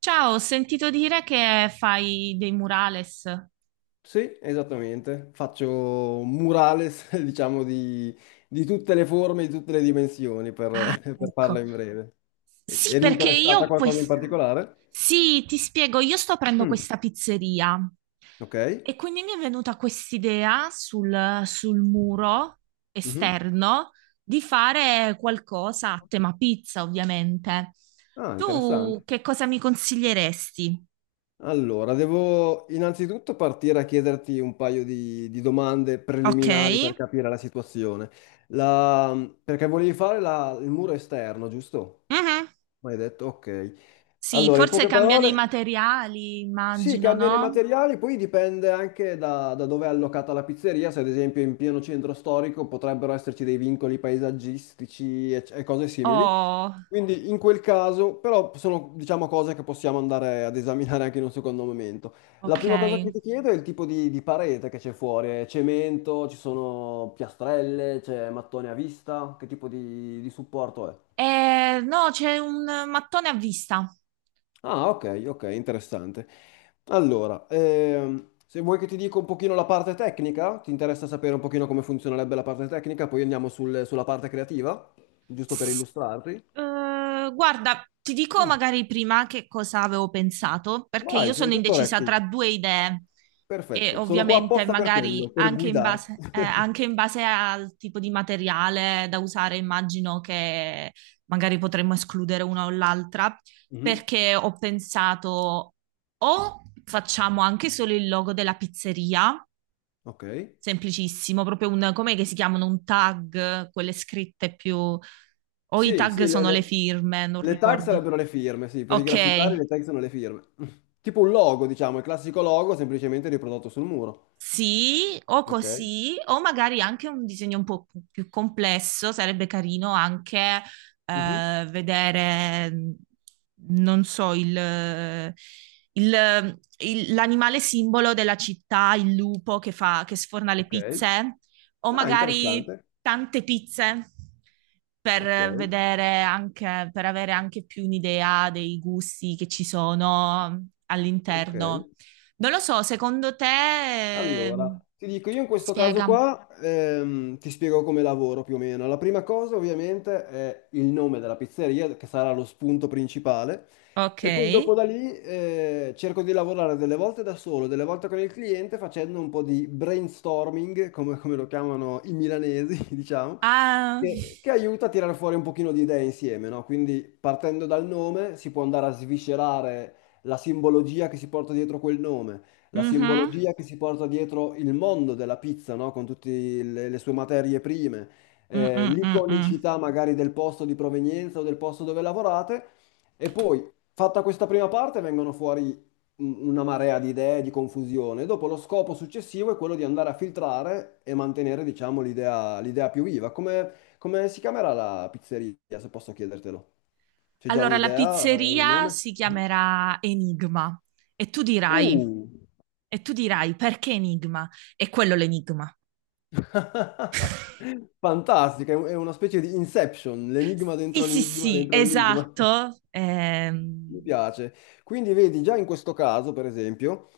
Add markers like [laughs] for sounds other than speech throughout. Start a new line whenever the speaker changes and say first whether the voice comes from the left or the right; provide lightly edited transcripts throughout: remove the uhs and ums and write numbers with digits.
right: Ciao, ho sentito dire che fai dei murales.
left: Sì, esattamente. Faccio un murales, [laughs] diciamo, di tutte le forme, di tutte le dimensioni,
right: Ah,
left: [laughs] per farla
right: ecco.
left: in breve.
right: Sì,
left: Eri
right: perché io
left: interessata a
right: ho
left: qualcosa in
right: questa.
left: particolare?
right: Sì, ti spiego, io sto aprendo
left: Mm.
right: questa pizzeria
left: Ok.
right: e quindi mi è venuta quest'idea sul muro
left: Mhm.
right: esterno di fare qualcosa a tema pizza, ovviamente.
left: Ah,
right: Tu
left: interessante.
right: che cosa mi consiglieresti?
left: Allora, devo innanzitutto partire a chiederti un paio di domande
right: Ok.
left: preliminari per capire la situazione. La- Perché volevi fare il muro esterno, giusto?
right: Mhm.
left: Ma hai detto, ok.
right: Sì,
left: Allora, in
right: forse
left: poche
right: cambiano i
left: parole,
right: materiali,
left: sì,
right: immagino,
left: cambiano i
right: no?
left: materiali, poi dipende anche da dove è allocata la pizzeria, se ad esempio in pieno centro storico potrebbero esserci dei vincoli paesaggistici e cose simili.
right: Oh.
left: Quindi in quel caso, però sono diciamo cose che possiamo andare ad esaminare anche in un secondo momento. La
right: Ok.
left: prima cosa che ti chiedo è il tipo di parete che c'è fuori, è cemento, ci sono piastrelle, c'è mattone a vista, che tipo di supporto è?
right: No, c'è un mattone a vista.
left: Ah, ok, ok, interessante. Allora, se vuoi che ti dica un pochino la parte tecnica, ti interessa sapere un pochino come funzionerebbe la parte tecnica, poi andiamo sulla parte creativa, giusto per
right: S-
left: illustrarti.
right: Guarda, ti dico
left: Mm.
right: magari prima che cosa avevo pensato, perché io
left: Vai, sono
right: sono
left: tutto
right: indecisa
left: orecchi.
right: tra due idee e
left: Perfetto, sono qua
right: ovviamente
left: apposta per quello,
right: magari
left: per
right: anche in
left: guidarti.
right: base, eh,
left: [laughs]
right: anche in base al tipo di materiale da usare, immagino che magari potremmo escludere una o l'altra,
left: Mhm.
right: perché ho pensato o facciamo anche solo il logo della pizzeria.
left: Ok.
right: Semplicissimo, proprio un, com'è che si chiamano? Un tag, quelle scritte più. O i
left: Sì,
right: tag
left: sì,
right: sono le firme, non
left: le tag
right: ricordo.
left: sarebbero le firme, sì, per i graffitari
right: Ok.
left: le tag sono le firme. [laughs] Tipo un logo, diciamo, il classico logo semplicemente riprodotto sul muro.
right: Sì, o
left: Ok.
right: così, o magari anche un disegno un po' più complesso, sarebbe carino anche
left: Mhm.
right: vedere, non so, l'animale simbolo della città, il lupo che sforna le
left: Ok.
right: pizze, o
left: Ah,
right: magari
left: interessante.
right: tante pizze
left: Ok,
right: per avere anche più un'idea dei gusti che ci sono
left: ok.
right: all'interno. Non lo so, secondo te.
left: Allora,
right: ehm,
left: ti dico, io in questo caso
right: Spiega.
left: qua ti spiego come lavoro più o meno. La prima cosa ovviamente è il nome della pizzeria, che sarà lo spunto principale,
right: Ok.
left: e poi dopo da lì cerco di lavorare delle volte da solo, delle volte con il cliente, facendo un po' di brainstorming, come, come lo chiamano i milanesi, [laughs] diciamo,
right: Ah,
left: che aiuta a tirare fuori un pochino di idee insieme, no? Quindi partendo dal nome si può andare a sviscerare la simbologia che si porta dietro quel nome, la
right: mhm,
left: simbologia che si porta dietro il mondo della pizza, no? Con tutte le sue materie prime,
right: mm, mm, mm, mm.
left: l'iconicità magari del posto di provenienza o del posto dove lavorate. E poi, fatta questa prima parte, vengono fuori una marea di idee, di confusione. Dopo lo scopo successivo è quello di andare a filtrare e mantenere, diciamo, l'idea più viva. Come, come si chiamerà la pizzeria, se posso chiedertelo? C'è già
right: Allora, la
left: un'idea, un
right: pizzeria
left: nome?
right: si chiamerà Enigma e tu dirai,
left: Uh!
right: e tu dirai perché Enigma? È quello l'enigma.
left: [laughs] Fantastica, è è una specie di Inception, l'enigma
right: Sì,
left: dentro
right: sì,
left: l'enigma
right: sì,
left: dentro l'enigma. [laughs]
right: esatto.
left: Mi piace. Quindi vedi, già in questo caso, per esempio,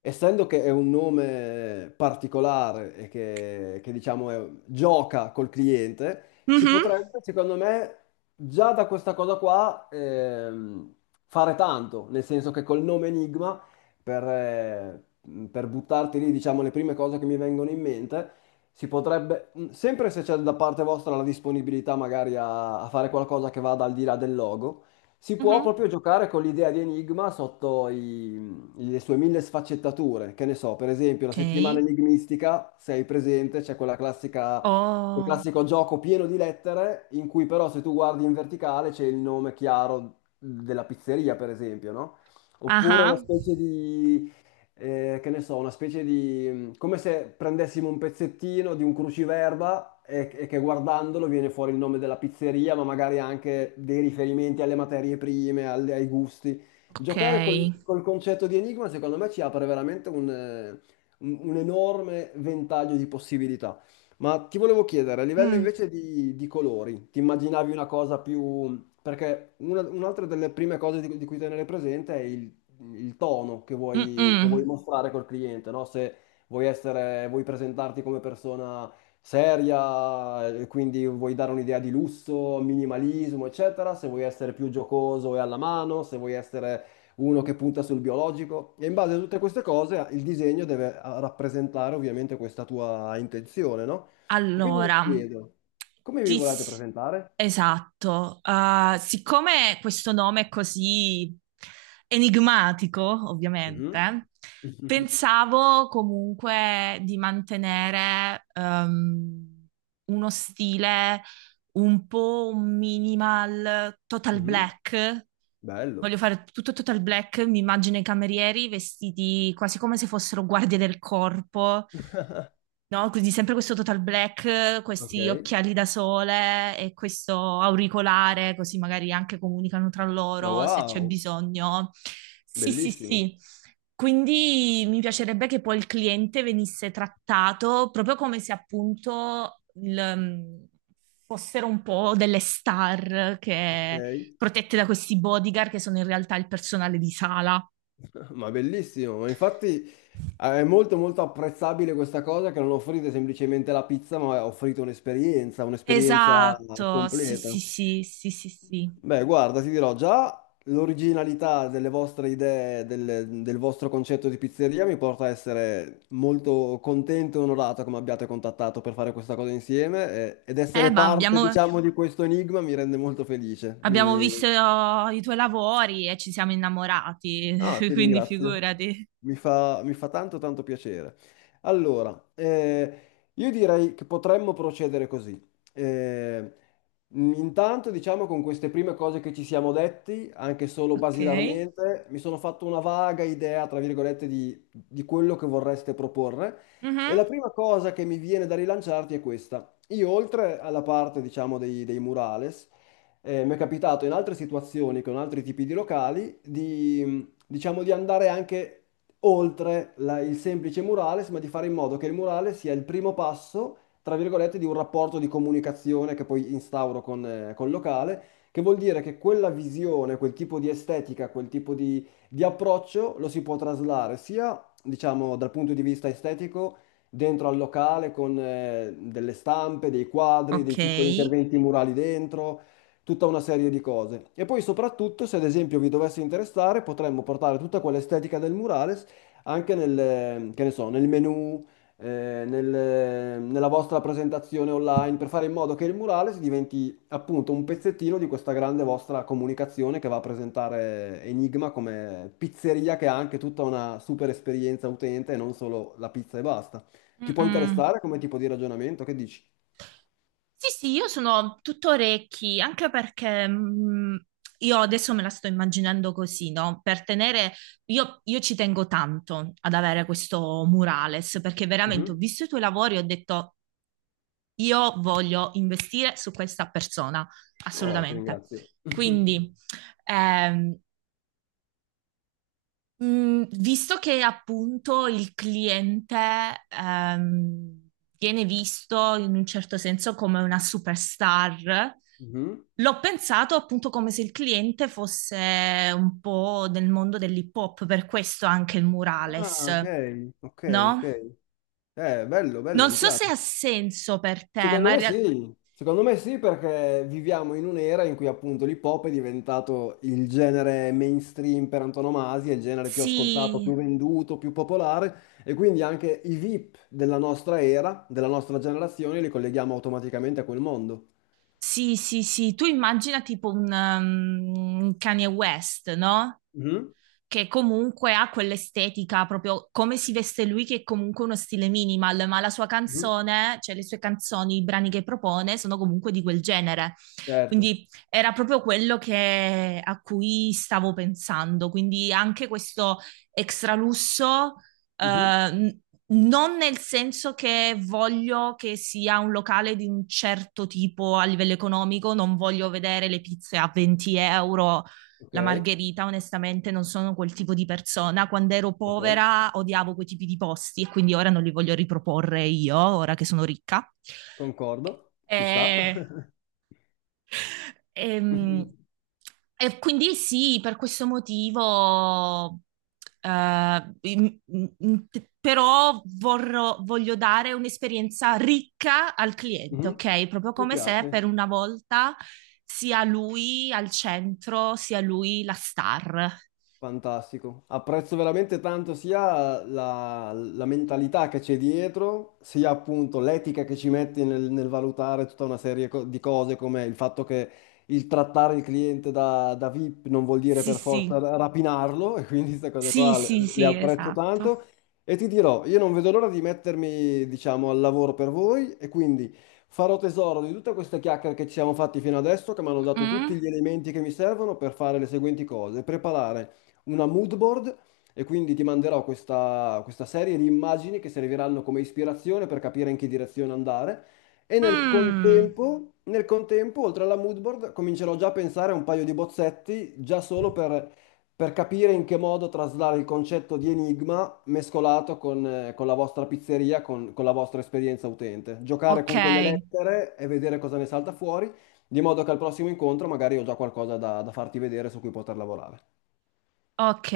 left: essendo che è un nome particolare e diciamo gioca col cliente, si
right: Mhm,
left: potrebbe, secondo me, già da questa cosa qua fare tanto, nel senso che col nome Enigma, per, eh, per buttarti lì, diciamo, le prime cose che mi vengono in mente, si potrebbe, sempre se c'è da parte vostra la disponibilità magari a fare qualcosa che vada al di là del logo, si può
right: mhm.
left: proprio giocare con l'idea di Enigma sotto i le sue mille sfaccettature. Che ne so, per esempio, la settimana
right: Ok.
left: enigmistica, se hai presente, c'è quella classica, quel
right: Oh,
left: classico gioco pieno di lettere, in cui però se tu guardi in verticale c'è il nome chiaro della pizzeria, per esempio, no? Oppure una
right: ah,
left: specie di che ne so, una specie di mm, come se prendessimo un pezzettino di un cruciverba e che guardandolo viene fuori il nome della pizzeria, ma magari anche dei riferimenti alle materie prime, ai gusti. Giocare
right: ok.
left: col concetto di enigma, secondo me, ci apre veramente un, un enorme ventaglio di possibilità. Ma ti volevo chiedere, a livello
right: Mm,
left: invece di colori, ti immaginavi una cosa più... Perché un'altra delle prime cose di cui tenere presente è il tono
right: mm,
left: che vuoi
right: mm.
left: mostrare col cliente, no? Se vuoi presentarti come persona seria, e quindi vuoi dare un'idea di lusso, minimalismo, eccetera, se vuoi essere più giocoso e alla mano, se vuoi essere uno che punta sul biologico. E in base a tutte queste cose il disegno deve rappresentare ovviamente questa tua intenzione, no? Quindi mi
right: Allora,
left: chiedo, come vi
right: ti
left: volete
right: s-
left: presentare?
right: esatto. Ah, siccome questo nome è così enigmatico,
left: Mhm.
right: ovviamente,
left: [laughs]
right: pensavo comunque di mantenere uno stile un po' un minimal total
left: Mhm.
right: black.
left: Bello.
right: Voglio fare tutto total black, mi immagino i camerieri vestiti quasi come se fossero guardie del corpo, no? Quindi sempre questo total black, questi
left: Ok.
right: occhiali da sole e questo auricolare, così magari anche comunicano tra
left: Ma
right: loro se c'è
left: wow.
right: bisogno. Sì, sì,
left: Bellissimo,
right: sì. Quindi mi piacerebbe che poi il cliente venisse trattato proprio come se appunto fossero un po' delle star
left: ok,
right: che, protette da questi bodyguard che sono in realtà il personale di sala.
left: [laughs] ma bellissimo, ma infatti è molto molto apprezzabile questa cosa che non offrite semplicemente la pizza, ma offrite un'esperienza, un'esperienza
right: Esatto, sì, sì,
left: completa.
right: sì, sì, sì, sì.
left: Beh, guarda, ti dirò già l'originalità delle vostre idee, del vostro concetto di pizzeria mi porta a essere molto contento e onorato come abbiate contattato per fare questa cosa insieme ed essere
right: Ma
left: parte,
right: abbiamo,
left: diciamo, di questo enigma mi rende molto felice.
right: abbiamo
left: Mi...
right: visto i tuoi lavori e ci siamo innamorati,
left: Ah,
right: [laughs]
left: ti
right: quindi
left: ringrazio.
right: figurati.
left: Mi fa tanto tanto piacere. Allora, io direi che potremmo procedere così. Eh, intanto, diciamo, con queste prime cose che ci siamo detti, anche solo
right: Ok.
left: basilarmente, mi sono fatto una vaga idea, tra virgolette, di quello che vorreste proporre. E
right: Mhm.
left: la prima cosa che mi viene da rilanciarti è questa. Io, oltre alla parte, diciamo, dei murales, mi è capitato in altre situazioni con altri tipi di locali di, diciamo di andare anche oltre il semplice murales, ma di fare in modo che il murale sia il primo passo, tra virgolette, di un rapporto di comunicazione che poi instauro con, col locale, che vuol dire che quella visione, quel tipo di estetica, quel tipo di approccio lo si può traslare sia, diciamo, dal punto di vista estetico dentro al locale con delle stampe, dei quadri,
right: Ok.
left: dei piccoli interventi murali dentro tutta una serie di cose. E poi soprattutto, se ad esempio vi dovesse interessare, potremmo portare tutta quell'estetica del murales anche nel, che ne so, nel menu, nella vostra presentazione online, per fare in modo che il murales diventi appunto un pezzettino di questa grande vostra comunicazione che va a presentare Enigma come pizzeria che ha anche tutta una super esperienza utente e non solo la pizza e basta. Ti può
right: Mm-mm.
left: interessare come tipo di ragionamento? Che dici?
right: Sì, sì, io sono tutto orecchi, anche perché io adesso me la sto immaginando così, no? Io ci tengo tanto ad avere questo murales, perché veramente
left: Mhm.
right: ho visto i tuoi lavori e ho detto, io voglio investire su questa persona,
left: Oh, ti
right: assolutamente.
left: ringrazio.
right: Quindi, ehm, visto che appunto il cliente ehm, viene visto in un certo senso come una superstar,
left: Mhm.
right: l'ho pensato appunto come se il cliente fosse un po' del mondo dell'hip hop, per questo anche il murales,
left: Ah, ok, ok, ok.
right: no?
left: Bello, bello,
right: Non
left: mi
right: so se
left: piace.
right: ha senso per te, ma
left: Secondo me sì perché viviamo in un'era in cui appunto l'hip hop è diventato il genere mainstream per antonomasia, il genere più ascoltato,
right: sì,
left: più venduto, più popolare e quindi anche i VIP della nostra era, della nostra generazione, li colleghiamo automaticamente a quel mondo.
right: sì, sì, sì, tu immagina tipo un Kanye West, no?
left: Mhm,
right: Che comunque ha quell'estetica, proprio come si veste lui, che è comunque uno stile minimal, ma la sua
left: mhm,
right: canzone, cioè le sue canzoni, i brani che propone, sono comunque di quel genere.
left: certo.
right: Quindi era proprio quello che, a cui stavo pensando. Quindi anche questo extra lusso.
left: Mhm.
right: eh, Non nel senso che voglio che sia un locale di un certo tipo a livello economico, non voglio vedere le pizze a 20€
left: Ok,
right: la margherita, onestamente, non sono quel tipo di persona. Quando ero
left: ok,
right: povera odiavo quei tipi di posti e quindi ora non li voglio riproporre io, ora che sono ricca.
left: concordo. Ci sta.
right: E,
left: [laughs]
right: ehm,
left: Mhm,
right: e quindi sì, per questo motivo, eh, in- in- però voglio dare un'esperienza ricca al cliente,
left: mhm.
right: ok? Proprio
left: Mi
right: come se per
left: piace.
right: una volta sia lui al centro, sia lui la star.
left: Fantastico, apprezzo veramente tanto sia la mentalità che c'è dietro, sia appunto l'etica che ci metti nel, nel valutare tutta una serie di cose, come il fatto che il trattare il cliente da VIP non vuol dire
right: Sì,
left: per
right: sì,
left: forza rapinarlo, e quindi queste cose
right: sì,
left: qua
right: sì,
left: le
right: sì,
left: apprezzo
right: esatto.
left: tanto. E ti dirò, io non vedo l'ora di mettermi, diciamo, al lavoro per voi, e quindi farò tesoro di tutte queste chiacchiere che ci siamo fatti fino adesso, che mi hanno dato tutti
right: Mm-mm.
left: gli elementi che mi servono per fare le seguenti cose, preparare una mood board e quindi ti manderò questa, questa serie di immagini che serviranno come ispirazione per capire in che direzione andare. E
right: Mm.
left: nel contempo, oltre alla mood board, comincerò già a pensare a un paio di bozzetti, già solo per capire in che modo traslare il concetto di enigma mescolato con la vostra pizzeria, con la vostra esperienza utente. Giocare
right: Ok,
left: con quelle lettere e vedere cosa ne salta fuori, di modo che al prossimo incontro magari ho già qualcosa da da farti vedere su cui poter lavorare.
right: ok.